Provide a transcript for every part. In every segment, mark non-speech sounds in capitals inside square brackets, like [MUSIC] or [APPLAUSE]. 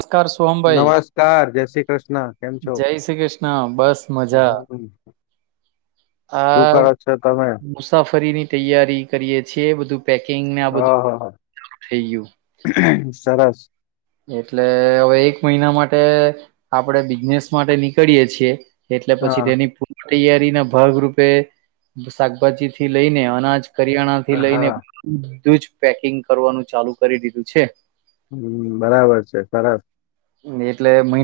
નમસ્કાર સોહમભાઈ નમસ્કાર જય શ્રી કૃષ્ણ કેમ છો જય શ્રી કૃષ્ણ બસ મજા [INAUDIBLE] આ કરો છો તમે મુસાફરીની તૈયારી કરીએ છીએ બધું પેકિંગને આ બધું ઓહ થઈ ગયું સરસ. એટલે હવે એક મહિના માટે આપડે બિઝનેસ માટે નીકળીય છીએ એટલે પછી હા તેની પૂર્ણ તૈયારી ના ભાગરૂપે શાકભાજીથી લઈને અનાજ કરિયાણા થી લઈને હા બધું જ પેકિંગ કરવાનું ચાલુ કરી દીધું છે. હમ બરાબર છે સરસ એ. [INAUDIBLE]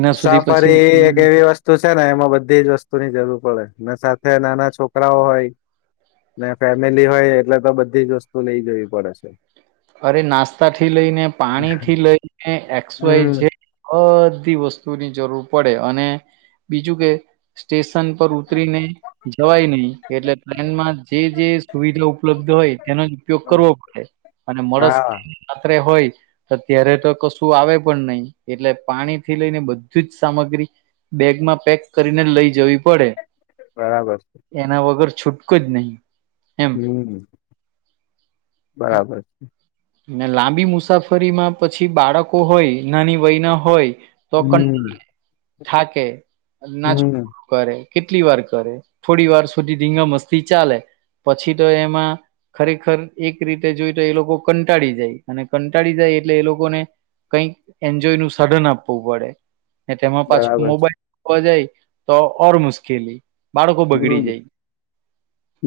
મુસાફરી એક એવી વસ્તુ છે ને એમાં બધી જ વસ્તુ ની જરૂર પડે અને સા નાના છોકરાઓ હોય. ફેમિલી હોય એટલે તો બધી જ વસ્તુ લઈ જવી પડે છે. અરે નાસ્તા થી લઈને પાણી થી લઈને એક્સ વાય હમ ઝેડ બધી વસ્તુની જરૂર પડે અને બીજું કે સ્ટેશન પર ઉતરીને જવાય નહી એટલે ટ્રેનમાં જે જે સુવિધા ઉપલબ્ધ હોય તેનો જ ઉપયોગ કરવો પડે અને મળસ હા હોય તો ત્યારે તો કશું આવે પણ નહી એટલે પાણી થી લઈને બધીજ સામગ્રી બેગ માં પેક કરીને લઈ જ જવી પડે બરાબર છે. એના વગર છૂટકો જ નહીં. એમ હમ બરાબર છે. ને લાંબી મુસાફરીમાં પછી બાળકો હોય નાની વય ના હોય તો કં હમ થાકે અને નાચ હમ કરે કેટલી વાર કરે થોડી વાર સુધી ધીંગા મસ્તી ચાલે પછી તો એમાં ખરેખર એક રીતે જોઈ તો એ લોકો કંટાળી જાય અને કંટાળી જાય એટલે એ લોકોને કઈક એન્જોય નું સાધન આપવું પડે તેમાં પાછું બરાબર મોબાઈલ જોવા જાય તો ઓર મુશ્કેલી બાળકો બગડી હમ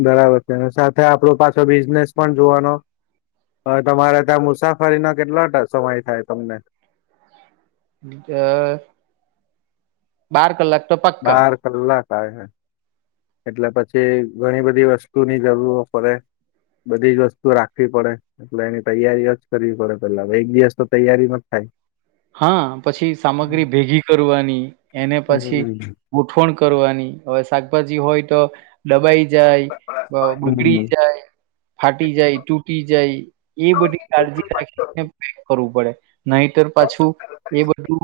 બરાબર છેને સાથે આપડો પાછો બી બિઝનેસ પણ જોવાનો હા તમારે ત્યાં મુસાફરીના કેટલો સમય થાય તમને બાર કલાક તો પક્કા બાર કલાક આવે એટલે પછી જે ઘણી બધી વસ્તુની જરૂરો પડે બધી જ વસ્તુ રાખવી પડે એટલે એની તૈયારી જ કરવી પડે પેલા એક દિવસ તો તૈયારીમાં જ થાય હા પછી હમ સામગ્રી ભેગી કરવાની એને પછી હમ. ગોઠવણ કરવાની હવે શાકભાજી હોય તો ડબાઈ જાય બગડી જાય ફાટી જાય તૂટી જાય એ બધી કાળજી રાખીને પેક કરવું પડે નહીતર એ બધું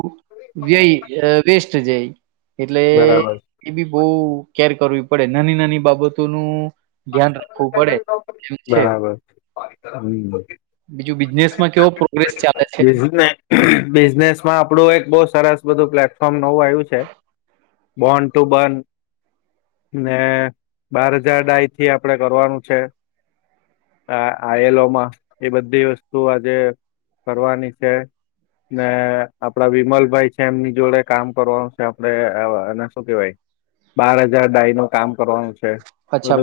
વ્યય વેસ્ટ જાય એટલે બરાબર એ બી બહું કેર કરવી પડે નાની નાની બાબતોનું ધ્યાન રાખવું પડે એમ છે બરાબર હમ બીજું બિઝનેસમાં કેવો પ્રોગ્રેસ ચાલે છે? બિઝનેસ માં આપણું એક બહુ સરસ બધું પ્લેટફોર્મ નવું આવ્યું છે બોર્ન ટુ બર્ન ને બાર હજાર ડાય થી આપડે કરવાનું છે આ આ એલોમાં એ બધી વસ્તુ આજે ભરવાની છે ને આપડા વિમલભાઈ છે એમની જોડે કામ કરવાનું છે આપડે અને શું કેવાય બાર હજાર ડાય નું કામ કરવાનું છે બધો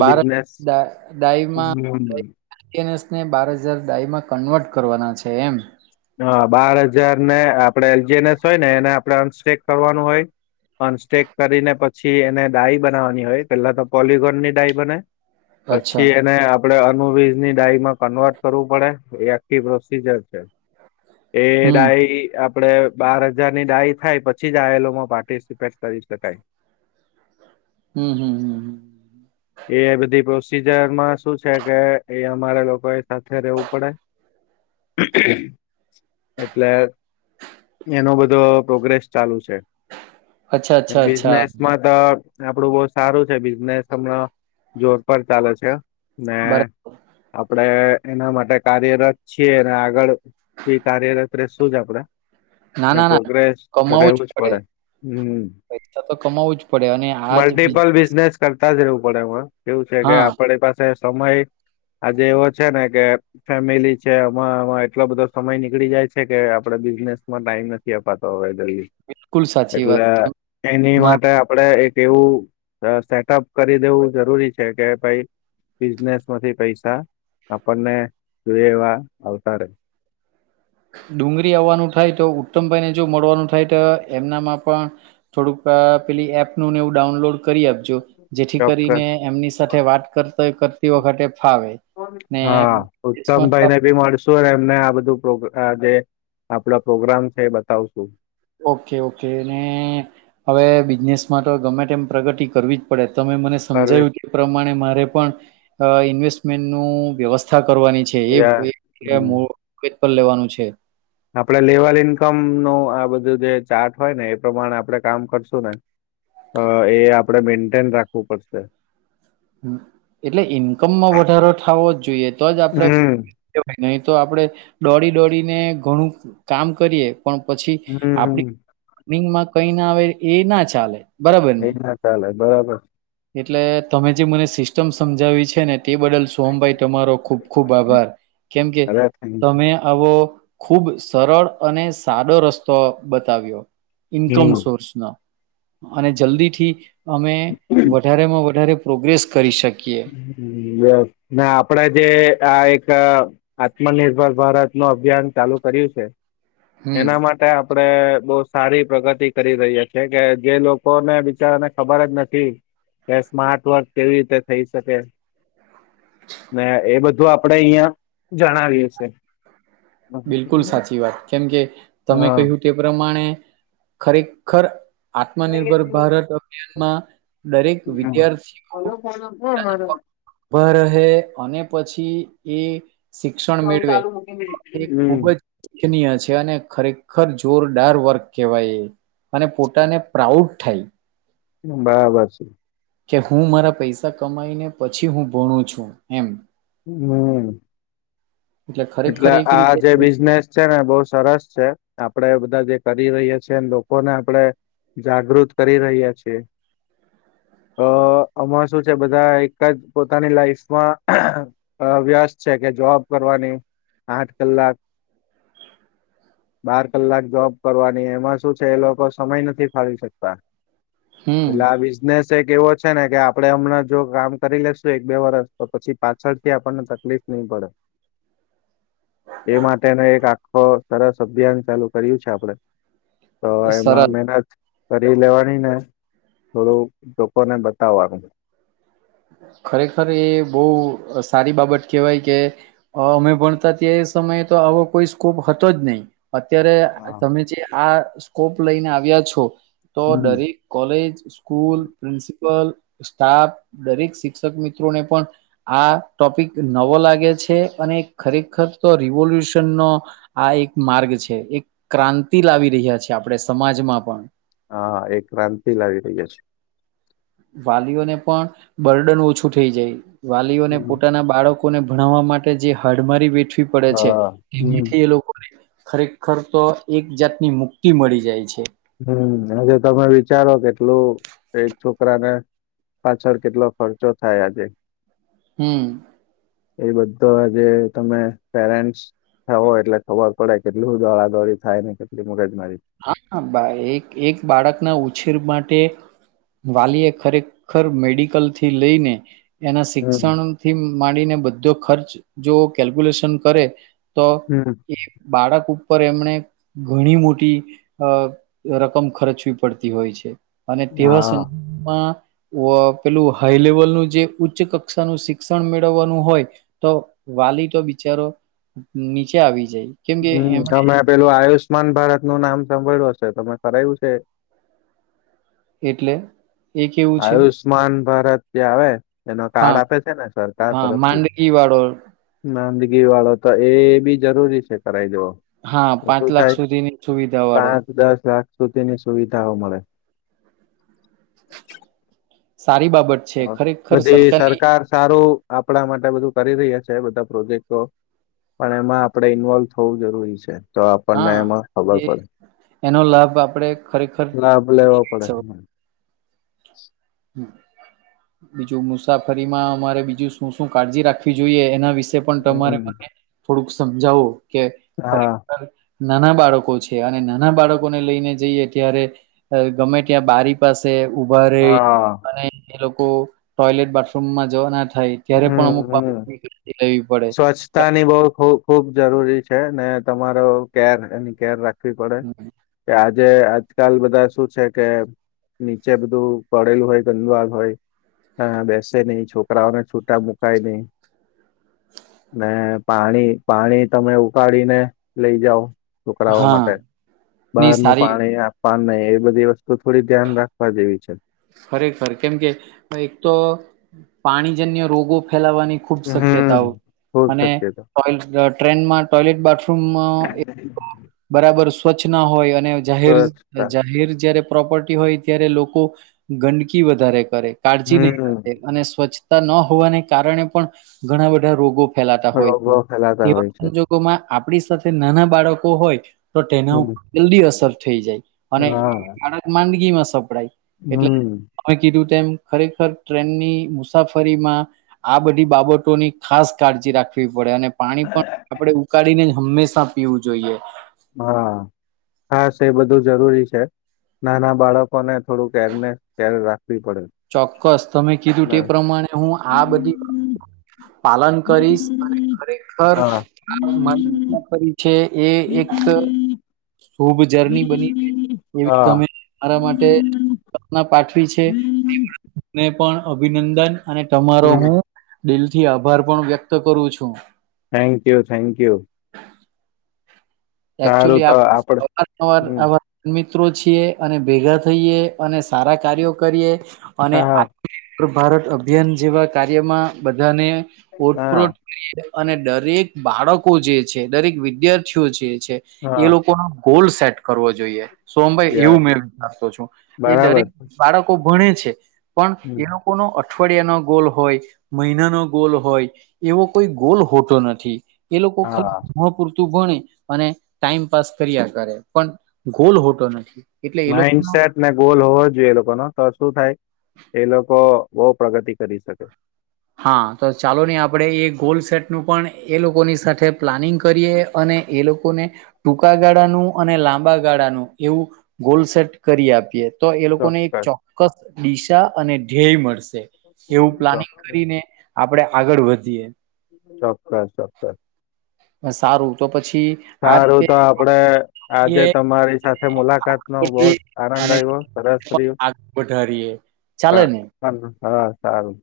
દા ડાઈવમાં [INAUDIBLE] બાર હજાર ડાય માં કન્વર્ટ કરવાના છે એમ હા બાર હજાર ને આપડે એલજી એનએસ હોય ને એને આપડે અનસ્ટેક કરવાનું હોય અન્સ્ટેક કરીને પછી એને ડાઈ બનાવાની હોય પેલા તો પોલીગોન ની ડાઈ બને અચ્છા પછી એને આપણે અનુવઝ ની ડાયમાં કન્વર્ટ કરવું પડે એ આખી પ્રોસીજર છે એ હમ દાાય આપડે બાર હજાર ની ડાય થાય પછી જ આ એલમાં પાર્ટિસિપેટ કરી શકાય [INAUDIBLE] હમ હમ હમ હ એ બધી પ્રોસીજરમાં શું છે કે એ અમારે લોકો એ સાથે રહેવું પડે. એટલે એનો બધો પ્રોગ્રેસ ચાલુ છે. અચ્છા અચ્છા અચ્છા બિઝનેસમાં તો આપડું બહુ સારું છે બિઝનેસ હમણા જોર પર ચાલે છે. ને બરા એ એના માટે કાર્યરત છીએ અને આગળ એ કાર્યરત રેશું જ આપણેે. ના ના ના પ્રોગ્રેસ કમાવું રહેવું જ પડે હમ પૈસા તો કમાવું જ પડે અને આજ બી મલ્ટિપલ બિઝનેસ તા જ રહેવું પડે એમાં કેવું છે કે હા આપણી પાસે સમય આજે એવો છે ને કે ફેમિલી છે આમાંમાં એટલો બધો સમય નીકળી જાય છે કે આપડે બિઝનેસ માં ટાઈમ નથી અપાતો હવે જલ્દી બિલકુલ સાચી વાત એટલે છે એની માટે આપડે એક એવું સેટઅપ દેવું જરૂરી છે કે ભાઈ બિઝનેસ માંથી પૈસા આપણને જોઈ એવા આવતા રે. ડુંગરી આવવાનું થાય તો ઉત્તમભાઈને જો મળવાનું થાય ત એમનામાં પણ થોડુંક પેલી એપનું ને એવું ડાઉનલોડ કરી આપ જેથી કરીને ચોક્કસ એમની સાથે વાત કરતે કરતી વખતે ફાવે ને હા બિઝનેસમાં તો ઉત્તમભાઈને આપણે ભી મળશુ એમને આ બધું પ્રોગ આ જે આપણા પ્રોગ્રામ છે એ બતાવશું. ઓકે ઓકે અને હવે બિઝનેસમાં તો ગમે તેમ પ્રગતિ કરવી જ પડે. તમે મને સર્વિસ સમજાયું તે પ્રમાણે મારે પણ ઇન્વેસ્ટમેન્ટનું વ્યવસ્થા કરવાની છે એ યસ. હમ [UNINTELLIGIBLE] પર લેવાનું છે. આપડે લેવલ ઈન્કમ નું આ બધું જે ચાર્ટ હોય ને એ પ્રમાણે આપણેે કામ કરશું ને અ એ આપણેે મેન્ટેન રાખવું પડશે. એટલે ઈન્કમમાં વધારો થવો જ જોઈએ તો જ આપડે હમ નહી તો આપણેે દોડી દોડીને ઘણું કામ કરીએ. પણ પછી હમ આપડી હમ રનિંગમાં કઈ ના આવે એ ના ચાલે બરાબર એ ને ના ચાલે બરાબર. એટલે તમે જે મને સિસ્ટમ સમજાવી છે ને તે બદલ સોહમભાઈ તમારો ખુબ ખુબ આભાર કેમકે અરે થેન્ક તમે આવો ખુબ સરળ અને સાદો રસ્તો બતાવ્યો ઈન્કમ યુ. સોર્સ નો અને જલ્દીથી અમે હમ માં વધારે પ્રોગ્રેસ કરી શકે. [UNINTELLIGIBLE] ને આપડે જે આ એક આત્મનિર્ભર ભારત નું અભિયાન ચાલુ કર્યું છે હમ એના માટે આપણે બહુ સારી પ્રગતિ કરી રહ્યા છે કે જે લોકોને બિચારાને ખબર જ નથી કે સ્માર્ટ વર્ક કેવી રીતે થઈ શકે. ને એ બધું આપડે અહિયાં જણાવીએ છે. બિલકુલ સાચી વાત કેમ કે તમે હા કહ્યું તે પ્રમાણે ખરેખર. આત્મનિર્ભર ભારત અભિયાનમાં દરેક વિદ્યાર્થીઓ [UNINTELLIGIBLE] ભ રહે અને પછી એ શિક્ષણ મેળવે એ હમ ખૂબ જ ઉલ્ખનીય છે અને ખરેખર જોરદાર વર્ક કહેવાય એ અને પોતાને પ્રાઉડ થાય. બરાબર છે. કે હું મારા પૈસા કમાઈને પછી હું ભણું છું એમ હમ. એટલે ખરેખર એક આ રીતે જે બિઝનેસ છે ને બહુ સરસ છે આપડે બધા કરી રહ્યા છે ન લોકોને આપડે જાગૃત કરી રહ્યા છીએ. અ આમાં શું છે બધા એક જ પોતાની લાઈફમાં અ વ્યાસ છે કે જોબ કરવાની આઠ કલાક બાર કલાક જોબ કરવાની એમાં શું છે એ લોકો સમય નથી ફાળવી શકતા. હમ એટલે આ બિઝનેસ એક એવો છે ને કે આપણે હમણાં જો કામ કરી લેશું એક બે વર્ષ તો પછી પાછળથી આપણને તકલીફ નહીં પડે. એ માટેનો એક આખો સરસ અભિયાન ચાલુ કર્યુ છે આપણે. તો એમાં સરસ મહેનત કર કરી લેવાની ને થોડુંક લોકોને બતાવાનું. ખરેખર એ બહુ અ સારી બાબત કેહેવાય કે અમે ભણતા ત્યાં એ સમ મય તો આવો કોઈ સ્કોપ હતો જ નહીં. અત્યારે તમે જે આ સ્કોપ લઈને આવ્યા છો. તો દરેક કોલેજ, સ્કૂલ, પ્રિન્સિપલ, સ્ટાફ દરેક શિક્ષક મિત્રોને પણ આ ટોપિક નવો લાગે છે. અને ખરેખર તો રીવો લ્યુશનનો આ એક માર્ગ છે. એક ક્રાંતિ લાવી રહ્યા છે, આપણે સમાજમાં પણ. હા હા, એક ક્રાંતિ લાવી રહયા છે. વાલીઓને પણ બર્ડન ઓછું થઈ જાય. વાલીઓને છે પોતાના બાળક કોને ભણાવવા માટે જે હાડમારી વેઠવી પડે છે, હા હમ એથી એ લોકોને ખરેખર તો એક જાતની મુક્તિ મળી જાય છે. હમ, આજે તમે વિચારો કેટલું એક છોકરાને પાછળ કેટલો ખર્ચો થાય આજે. હમ એ બધો આજે તમે પેરેન્ટસ થવો એટલે ખબર પડે કેટલું દોડાદોડી થાય ને કેટલી મગજ હા, બાઈ એક એક બાળકના ઉ ઉછેર માટે વાલીએ ખરેખર મેડિકલથી લઈને એના હમ શિક્ષણથી માંડીને બધો ખર્ચ જો કેલ્ક્યુલેશન કરે તો હમ એ બાળક ઉપર એમણે ઘણી મોટી અ રકમ ખર્ચવી પડતી હોય છે. અને તેવા હા સંગમાં વ પેલું હાઈ લેવલનું જે ઉચ્ચ-કક્ષાનું શિક્ષણ મેળવવાનું હોય તો વાલી તો બિચારો નીચે આવી જાય. કેમ કે હમ એમણે તમે પેલું આયુષમાન ભારતનું નામ સાભળ્યું હશે. તમે કરાયવુ છે એ? એટલે? એ કેવું છે આયુષ્માન ભારત જે આવે એનો કાર્ડ હા આપે છે ને સરકાર હા તરફથી માંદગી વાળો માંદગીવાળો તો એ બી જરૂરી છે કરાઈ દેવો. હા તો પાંચ શું લાખ થાય? સુધીની સુવિધા વાળો પાંચ-દસ લાખ સુધીની સુવિધાઓ મળે. સારી બાબત છે હ ખરેખર બધી સરકારની સરકાર સારું આપણા માટે બધું કરી રહ્યા છે બધા પ્રોજેક્ટો. પણ એમાં આપડે ઈન્વોલ્વ થવું જરૂરી છે, તો આપણને હા એમાં ખબર એ પડે. એનો લાભ આપડે ખરેખર છો. હ [UNINTELLIGIBLE] હમ બીજું મુસાફરીમાં અમારે બીજું શું શું કાળજી રાખવી જોઈએ એના વિશ શે પણ તમારે હમ મને થોડુંક સમજાવો કે હા ખરેખર નાના બાળકો છીએ અને નાના બાળકોને લઈને જઈએ ત્યારે અ ગમે ત્યાં બારી પાસે ઉભા રેય હા અને એ લોકો ટોયલેટ બાથરૂમમાં જવાના થાય ત્યારે પણ હમ અમુક હમ બા [INAUDIBLE] સ્વચ્છતાની બો ખૂબ ખૂબ જરૂરી છે ને તમારો કેર એની કેર રાખ વી પડે કે આજે આજ કાલ બધા શું છે કે નીચે બધું પડેલું હોય ગંદુવાલ હોય તા બેસે નહી છોકરાઓને છૂટા મુકાય નહી ને પાણી પાણી તમે ઉકાળી ને લેઈ જાવ. છોકરાઓ હા માટે ની બહારનું સારી પાણી આ પાન નહી એ બધી વસ્તુ થોડી ધ્યાન રાખવા જેવી છે. ખરેખર કેમ કે એક તો પાણીજન્ય રોગો ફેલાવવાની ખુબ શક્યતાઓ હમ ખૂબ અને શક્યતા ટોય ટ્રેનમાં ટોયલેટ બાથરૂમમાં એ બરાબર સ્વચ્છ ના હોય અને જાહેર સ્વચ્છતા જાહેર જયારે પ્રોપર્ટી હોય ત્યારે લોકો ગંદકી વધારે કરે કાળજી નહીં હમ કરે અને સ્વચ્છ તા ન હોવાને કારણે પણ ઘણા બધા રોગો ફેલાતા હોય છે રોગો ફેલાતા તેવા હોય છે સંજોગોમાં આપણી સાથે નાના બાળકો હોય તો તેના હમ ઉપર જલ્દી અસર થઈ જાય. અને હા બાળક માંદગીમાં સપડાય એટલે હમ અમે કીધુંતુ તેમ ખરેખર ટ્રેનની મુસાફરીમાં આ બધી બાબતોની ખાસ કાળજી રાખે રાખવી પડે અને પાણી પણ આપડે ઉકાળીને જ હંમેશા પીવું જોઈએ હા હાસ એ બધું જરૂરી છે નાના બાળકોને થોડું કેરને ક્યારે રાખવી પડે ચોક્કસ તમે કીધું તે ને પ્રમાણે હું આ બધી પાલન કરીશ અને ખરેખર હા આપણું મન કર્યુ છે એ એકઅ શુભ જર્ની બની એવી હા તમે મારા માટે સ્પના પાઠવી છે તેમાં પણ અભિનંદન અને તમારો હમ હું દિલથી આભાર પણ વ્યક્ત કરું છું થેન્ક યુ થેન્ક યુ સારું એક્ચુઅલી તો આપ આપડ અવારનવાર હમ આવા મી મિત્રો છીએ અને ભેગા થઈએ અને સારા કાર્યો કરીએ અને હા હા આટ ભારત અભિયાન જેવા કાર્યમાં બધાને હા ઓટપ્રોટ કરીએ અને દરેક બાળકો જે છે દરેક વિદ્યાર્થીઓ જે છે એ હા લોકો ના ગોલસ સેટ કરવો જોઈએ સોમભાઈ યાર એવું મે વિચારતો છું એ બરાબર દરેક બાળકો ભણે છે પણ હમ એ લોકો નું અ અઠવાડિયાનો ગોલ હોય મહિના નો ગોલ હોય એવો કોઈ ગોલ હોતો નથી એ લોકો ખલ હા ભણવા પૂરતું ભણે અને ટાઈમ પાસ કર્યા કરે પણ ગોલ હોતો નથી એટલે એ લોકો માઈન્ડસેટ ને ગોલ હોવો જોઈએ એ લોકો નો તો શું થાય એ લોકો બહુ પ્રગતિ કરી શકે હા તો ચાલો નહી આપણે એ ગોલ સેટ નું પણ એ લોકોની સાથે પ્લાનિંગ કરીએ અને એ લોકોને ટૂંકા ગાળાનું અને લાંબા ગાળાનું એવું ગોલસેટ કરી આપીએ તો એ લોકોને એક ચોક્કસ ચોક્કસ દિશા અને ધ્યેય મળશે એવું પ્લાનિંગ ચોક્કસ કરીને આપણે આગળ વધીએ ચોક્કસ ચોક્કસ સારું તો પછી આ સારું રીતે તો આપડે આજે તમારી સાથે સાથે મુલાકાત નો બહુ જ આનંદ અને આવ્યો સરસ રહ્યું ચાલો પ- ને પણ- હા સારું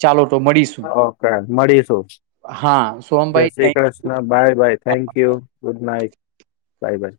ચાલો તો મળીશું ઓકે મળીશું હા સોહમભાઈ જેસી thank you Krishna bye bye thank you good night bye by